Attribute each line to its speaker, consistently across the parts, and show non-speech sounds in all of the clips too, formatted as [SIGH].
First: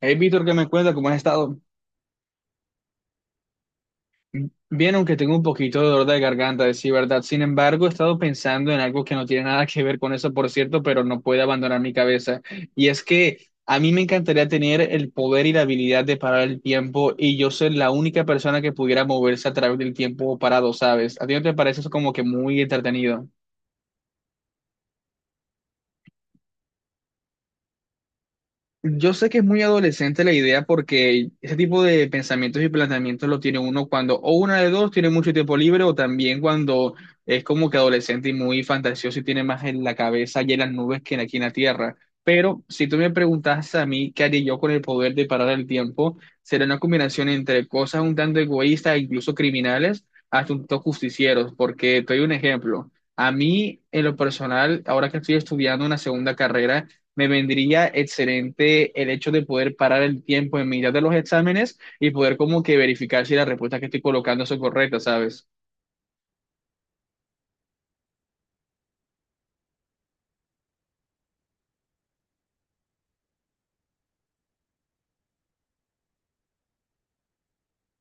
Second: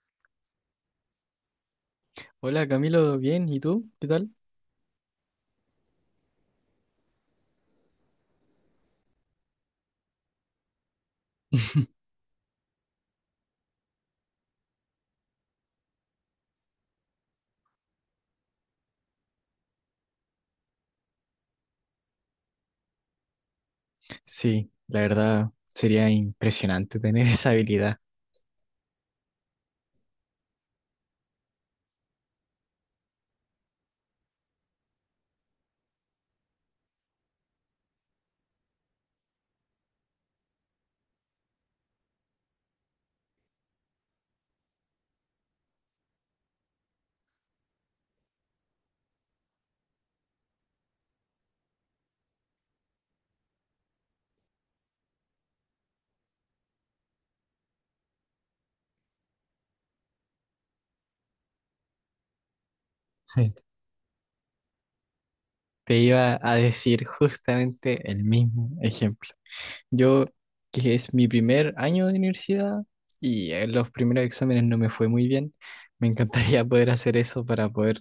Speaker 1: Hey, Víctor, ¿qué me cuenta? ¿Cómo has estado?
Speaker 2: Hola Camilo, bien, ¿y tú? ¿Qué tal?
Speaker 1: Bien, aunque tengo un poquito de dolor de garganta, decir verdad. Sin embargo, he estado pensando en algo que no tiene nada que ver con eso, por cierto, pero no puede abandonar mi cabeza. Y es que a mí me encantaría tener el poder y la habilidad de parar el tiempo y yo ser la única persona que pudiera moverse a través del tiempo parado, ¿sabes? ¿A ti no te parece eso como que muy entretenido?
Speaker 2: Sí, la verdad sería impresionante tener [LAUGHS] esa habilidad.
Speaker 1: Yo sé que es muy adolescente la idea porque ese tipo de pensamientos y planteamientos lo tiene uno cuando o una de dos tiene mucho tiempo libre o también cuando es como que adolescente y muy fantasioso y tiene más en la cabeza y en las nubes que aquí en la tierra. Pero si tú me preguntas a mí qué haría yo con el poder de parar el tiempo, será una combinación entre cosas un tanto egoístas, incluso criminales, hasta un tanto justicieros, porque te doy un ejemplo. A mí, en lo personal, ahora que estoy estudiando una segunda carrera, me vendría excelente el hecho de poder parar el tiempo en mitad de los exámenes y poder como que verificar si las
Speaker 2: Sí.
Speaker 1: respuestas que estoy colocando son correctas, ¿sabes?
Speaker 2: Te iba a decir justamente el mismo ejemplo. Yo, que es mi primer año de universidad y en los primeros exámenes no me fue muy bien, me encantaría [LAUGHS] poder hacer eso para poder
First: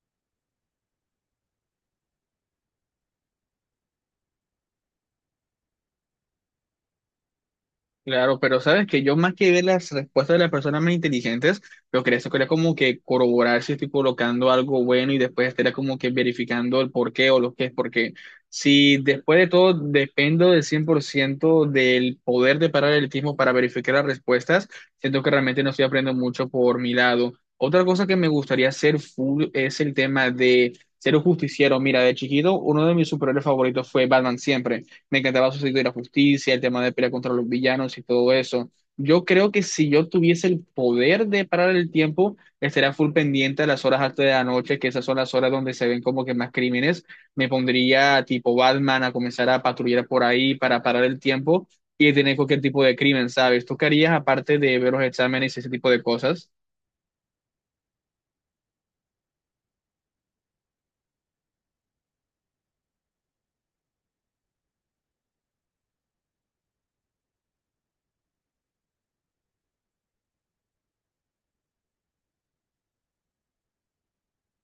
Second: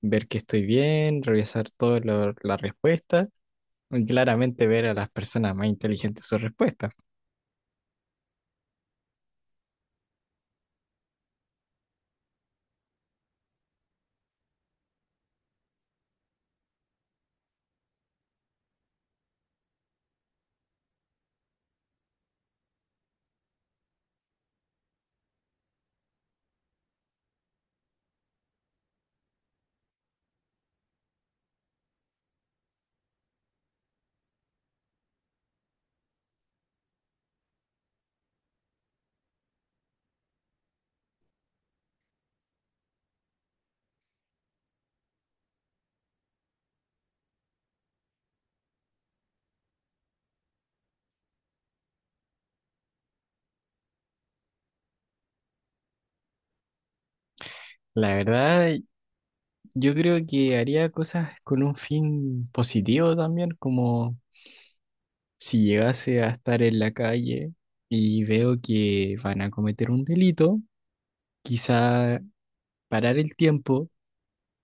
Speaker 2: ver que estoy bien, revisar todas las respuestas y claramente ver a las personas más inteligentes sus respuestas.
Speaker 1: Claro, pero sabes que yo más que ver las respuestas de las personas más inteligentes, lo que eso quería como que corroborar si estoy colocando algo bueno y después estaría como que verificando el por qué o lo que es, porque si después de todo dependo del 100% del poder de parar el tiempo para verificar las respuestas, siento que realmente no estoy aprendiendo mucho por mi lado. Otra cosa que me gustaría hacer full es el tema de ser un justiciero. Mira, de chiquito, uno de mis superhéroes favoritos fue Batman, siempre me encantaba su sentido de la justicia, el tema de pelear contra los villanos y todo eso. Yo creo que si yo tuviese el poder de parar el tiempo, estaría full pendiente a las horas altas de la noche, que esas son las horas donde se ven como que más crímenes. Me pondría tipo Batman a comenzar a patrullar por ahí para parar el tiempo y detener cualquier tipo de crimen, ¿sabes? ¿Tú qué harías aparte de ver los exámenes y ese tipo de cosas?
Speaker 2: La verdad, yo creo que haría cosas con un fin positivo también, como si llegase a estar en la calle y veo que van a cometer un delito, quizá parar el tiempo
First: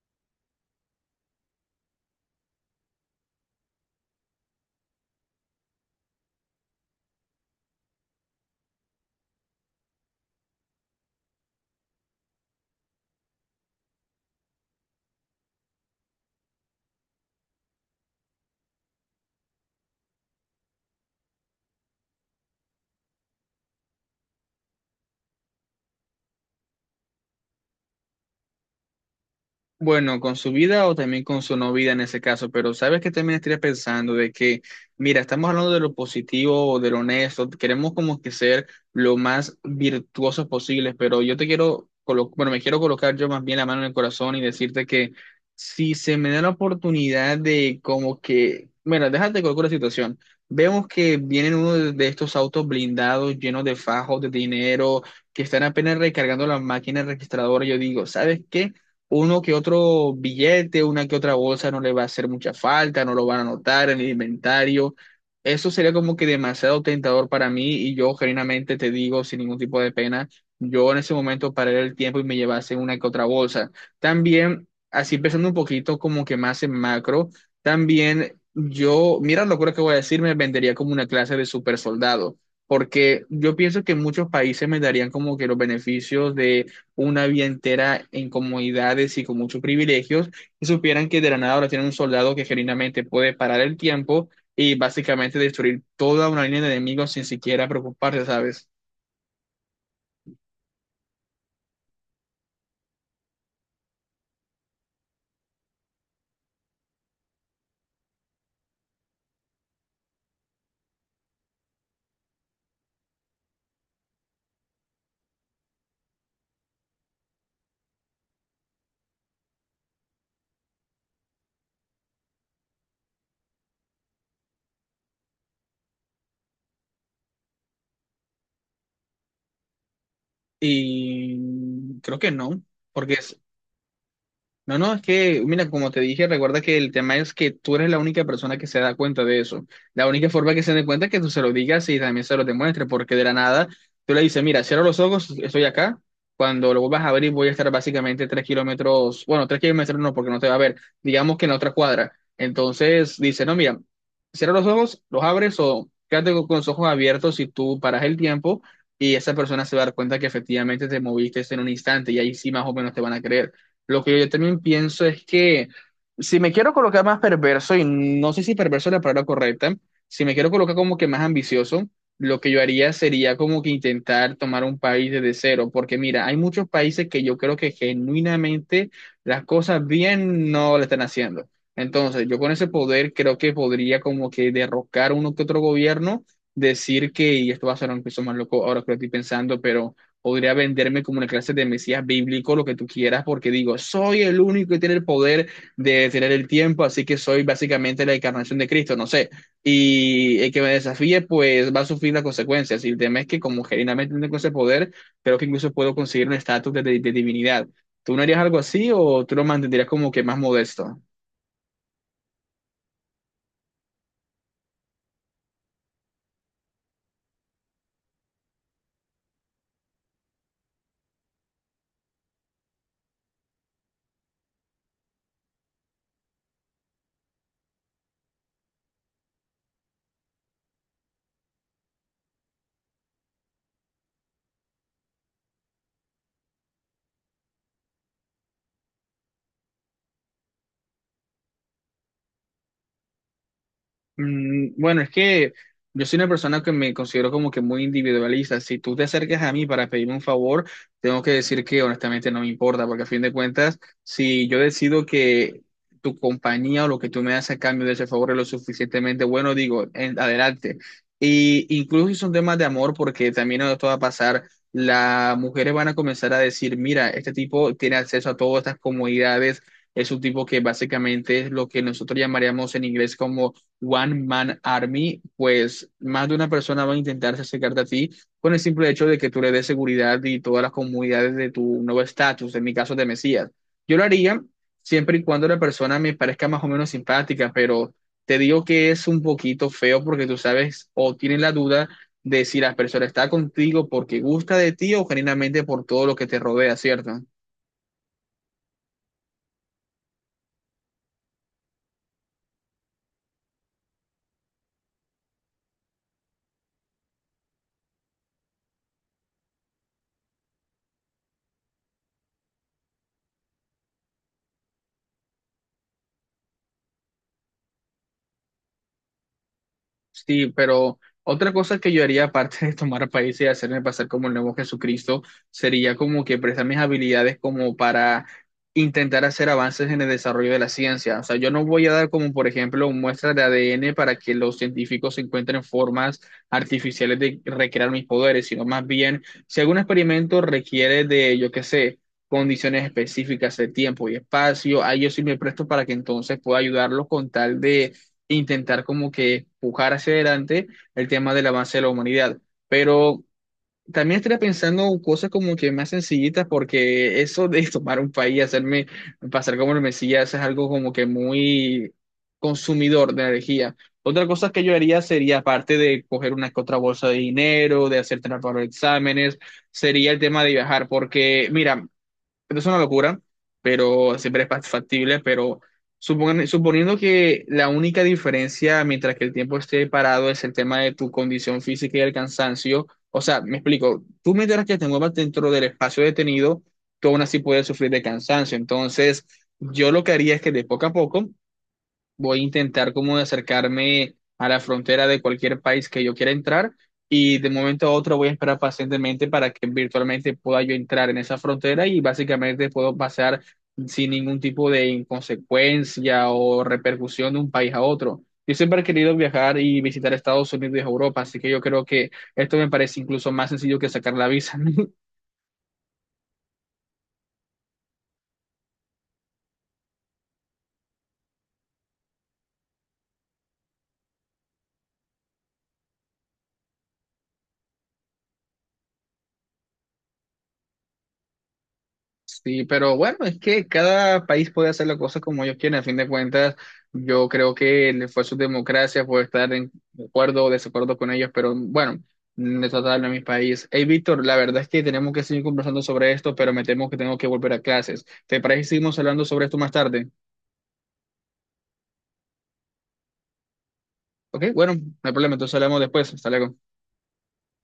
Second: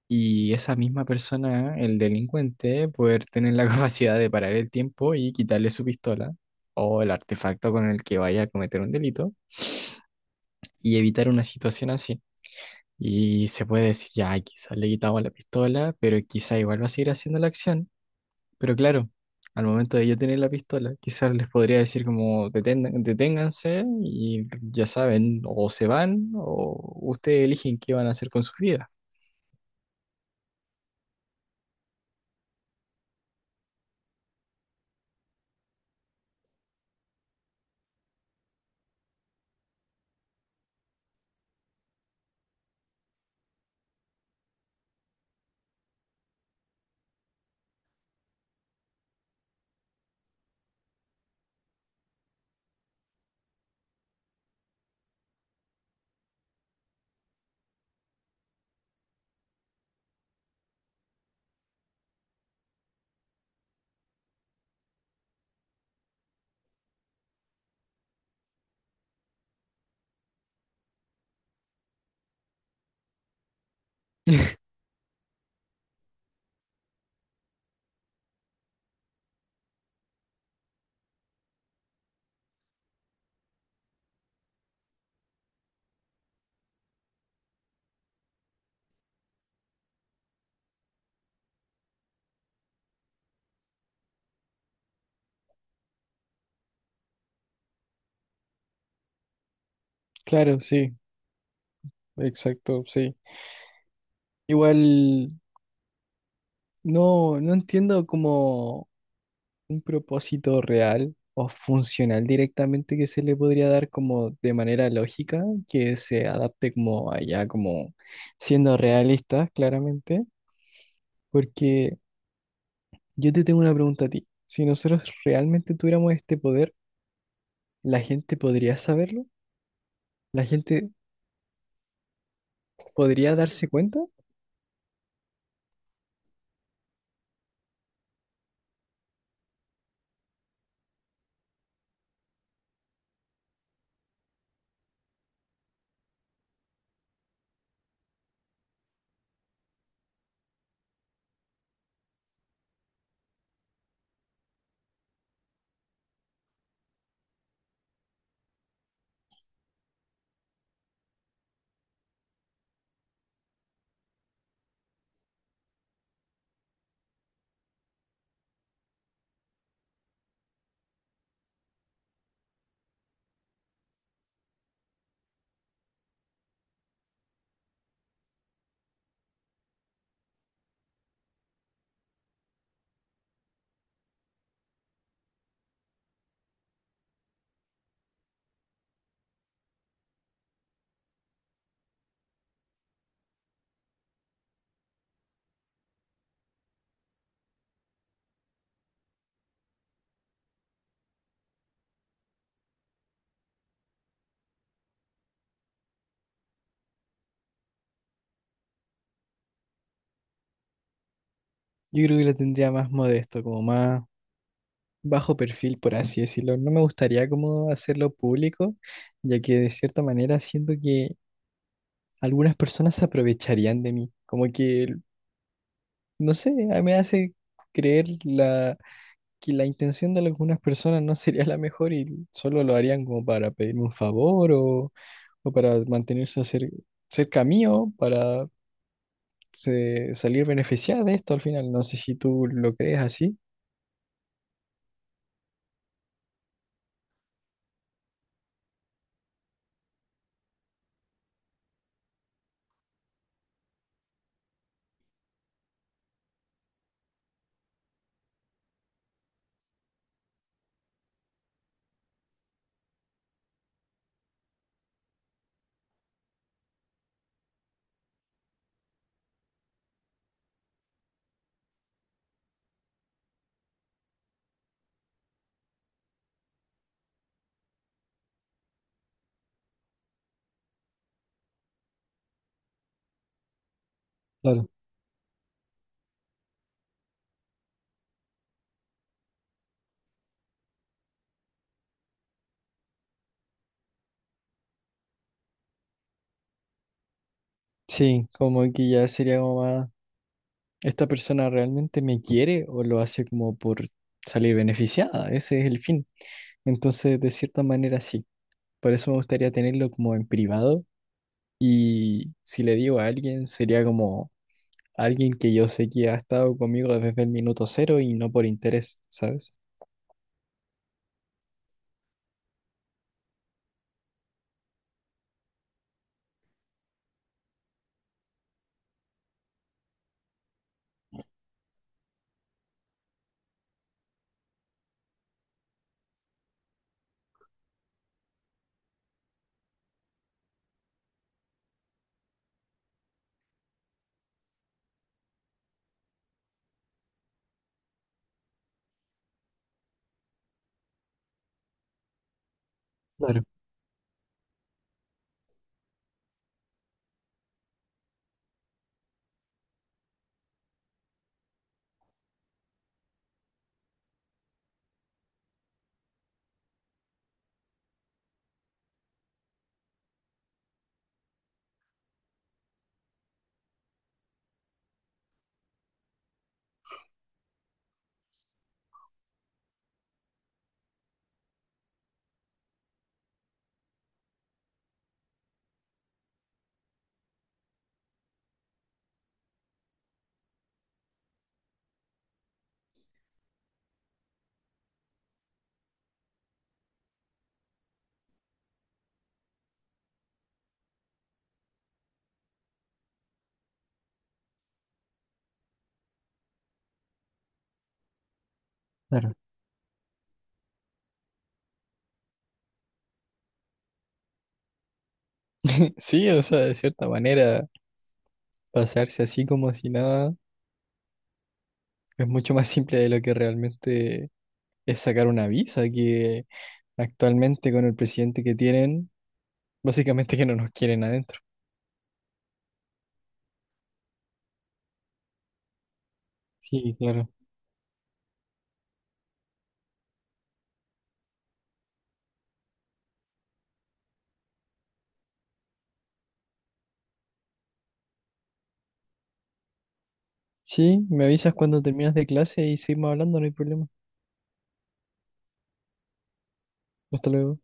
Speaker 2: y esa misma persona, el delincuente, poder tener la [LAUGHS] capacidad de parar el tiempo y quitarle su pistola o el artefacto con el que vaya a cometer un delito y evitar una situación así. Y se puede decir, ya, quizás le quitamos la pistola, pero quizá igual va a seguir haciendo la acción. Pero claro, al momento de yo tener la pistola, quizás les podría decir como deténganse y ya saben, o se van o ustedes eligen qué van a hacer con sus vidas".
Speaker 1: Bueno, con su vida o también con su no vida en ese caso, pero sabes que también estaría pensando de que, mira, estamos hablando de lo positivo o de lo honesto, queremos como que ser lo más virtuosos posibles, pero yo te quiero, bueno, me quiero colocar yo más bien la mano en el corazón y decirte que si se me da la oportunidad de como que, bueno, déjate colocar la situación, vemos que vienen uno de estos autos blindados llenos de fajos, de dinero, que están apenas recargando las máquinas registradoras, yo digo, ¿sabes qué? Uno que otro billete, una que otra bolsa no le va a hacer mucha falta, no lo van a notar en el inventario. Eso sería como que demasiado tentador para mí y yo genuinamente te digo sin ningún tipo de pena, yo en ese momento paré el tiempo y me llevase una que otra bolsa. También, así pensando un poquito como que más en macro, también yo, mira lo que voy a decir, me vendería como una clase de super soldado. Porque yo pienso que muchos países me darían como que los beneficios de una vida entera en comodidades y con muchos privilegios, y supieran que de la nada ahora tienen un soldado que genuinamente puede parar el tiempo y básicamente destruir toda una línea de enemigos sin siquiera preocuparse, ¿sabes?
Speaker 2: Claro, sí, exacto, sí. Igual no entiendo como un propósito real o funcional directamente que se le podría dar como de manera lógica, que se adapte como allá, como siendo realistas, claramente, porque yo te tengo una pregunta a ti. Si nosotros realmente tuviéramos este poder, ¿la gente podría saberlo? ¿La gente
Speaker 1: Y creo que no, porque
Speaker 2: podría darse cuenta?
Speaker 1: no, no, es que, mira, como te dije, recuerda que el tema es que tú eres la única persona que se da cuenta de eso. La única forma que se dé cuenta es que tú se lo digas y también se lo demuestres, porque de la nada tú le dices, mira, cierro los ojos, estoy acá. Cuando lo vuelvas a abrir, voy a estar básicamente tres kilómetros, bueno, tres kilómetros no, porque no te va a ver, digamos que en la otra cuadra. Entonces dice, no, mira, cierra los ojos, los abres o quédate con los ojos abiertos y tú paras el tiempo y esa persona se va a dar cuenta que efectivamente te moviste en un instante y ahí sí más o menos te van a creer. Lo que yo también pienso es que si me quiero colocar más perverso, y no sé si perverso es la palabra correcta, si me quiero colocar como que más ambicioso, lo que yo haría sería como que intentar tomar un país desde cero, porque mira, hay muchos países que yo creo que genuinamente las cosas bien no le están haciendo. Entonces, yo con ese poder creo que podría como que derrocar uno que otro gobierno, decir que, y esto va a ser un piso más loco ahora que lo estoy pensando, pero podría venderme como una clase de mesías bíblico, lo que tú quieras, porque digo, soy el único que tiene el poder de detener el tiempo, así que soy básicamente la encarnación de Cristo, no sé. Y el que me desafíe, pues va a sufrir las consecuencias. Y el tema es que como genuinamente tengo ese poder, creo que incluso puedo conseguir un estatus de, de divinidad. ¿Tú no harías algo así o tú lo mantendrías como que más modesto?
Speaker 2: Yo creo que lo tendría más modesto, como más bajo perfil, por así decirlo. No me gustaría como hacerlo público, ya que de cierta manera siento que algunas personas se aprovecharían de mí. Como que, no sé, me hace creer la, que la intención de algunas personas no sería la mejor y solo lo harían como para pedirme un favor o para mantenerse cerca mío, para salir beneficiada de esto al final. No sé si tú lo crees así.
Speaker 1: Mm, bueno, es que yo soy una persona que me considero como que muy individualista. Si tú te acercas a mí para pedirme un favor, tengo que decir que honestamente no me importa, porque a fin de cuentas, si yo decido que tu compañía o lo que tú me das a cambio de ese favor es lo suficientemente bueno, digo, adelante. Y incluso si son temas de amor, porque también esto va a pasar, las mujeres van a comenzar a decir, mira, este tipo tiene acceso a todas estas comodidades, es un tipo que básicamente es lo que nosotros llamaríamos en inglés como One Man Army, pues más de una persona va a intentarse acercarte a ti con el simple hecho de que tú le des seguridad y todas las comunidades de tu nuevo estatus, en mi caso de Mesías. Yo lo haría
Speaker 2: Claro.
Speaker 1: siempre y cuando la persona me parezca más o menos simpática, pero te digo que es un poquito feo porque tú sabes o tienes la duda de si la persona está contigo porque gusta de ti o genuinamente por todo lo que te rodea, ¿cierto?
Speaker 2: Sí, como que ya sería como más, ¿esta persona realmente me quiere o lo hace como por salir beneficiada? Ese es el fin. Entonces, de cierta manera, sí. Por eso me gustaría tenerlo como en privado y si le digo a alguien, sería como alguien que yo sé que ha estado conmigo desde el minuto cero y no por interés, ¿sabes?
Speaker 1: Sí, pero otra cosa que yo haría aparte de tomar países y hacerme pasar como el nuevo Jesucristo sería como que prestar mis habilidades como para intentar hacer avances en el desarrollo de la ciencia. O sea, yo no voy a dar como, por ejemplo, muestras de ADN para que los científicos encuentren formas artificiales de recrear mis poderes, sino más bien, si algún experimento requiere de, yo qué sé, condiciones específicas de tiempo y espacio, ahí yo sí me presto para que entonces pueda ayudarlos con tal de intentar como que pujar hacia adelante el tema del avance de la humanidad. Pero
Speaker 2: Claro,
Speaker 1: también estaría pensando en cosas como que más sencillitas, porque eso de [LAUGHS] tomar un país y hacerme pasar como el Mesías es algo como que muy consumidor de energía. Otra cosa que yo haría sería, aparte de coger una que otra bolsa de dinero, de hacer trampa para los exámenes, sería el tema de viajar, porque mira, esto es una locura, pero siempre es factible, pero suponiendo que la única diferencia mientras que el tiempo esté parado es el tema de tu condición física y el cansancio, o sea, me explico, tú mientras que te muevas dentro del espacio detenido, tú aún así puedes sufrir de cansancio, entonces yo lo que haría es que de poco a poco voy a intentar como acercarme a la frontera de cualquier país que yo quiera entrar y de momento a otro voy a esperar pacientemente para que virtualmente pueda yo entrar en esa frontera y básicamente puedo pasar sin ningún tipo de inconsecuencia o repercusión de un país a otro. Yo siempre he querido
Speaker 2: claro.
Speaker 1: viajar y visitar Estados Unidos y Europa, así que yo creo que esto me parece incluso más sencillo que sacar la visa. [LAUGHS]
Speaker 2: Sí, o sea, de cierta manera, pasarse así como si nada es mucho más simple de lo que realmente es sacar una visa, que actualmente con el presidente que tienen, básicamente que no nos quieren adentro.
Speaker 1: Sí, pero bueno, es que cada país puede hacer las cosas como ellos quieren. A fin de cuentas,
Speaker 2: Sí,
Speaker 1: yo
Speaker 2: claro.
Speaker 1: creo que le fue su democracia, puede estar en acuerdo o desacuerdo con ellos, pero bueno, me trata de hablar de mi país. Hey, Víctor, la verdad es que tenemos que seguir conversando sobre esto, pero me temo que tengo que volver a clases. ¿Te parece que seguimos hablando sobre esto más tarde?
Speaker 2: Sí, me avisas cuando terminas de clase y seguimos hablando, no hay problema.
Speaker 1: Ok, bueno, no hay problema, entonces hablamos después. Hasta luego.
Speaker 2: Hasta luego.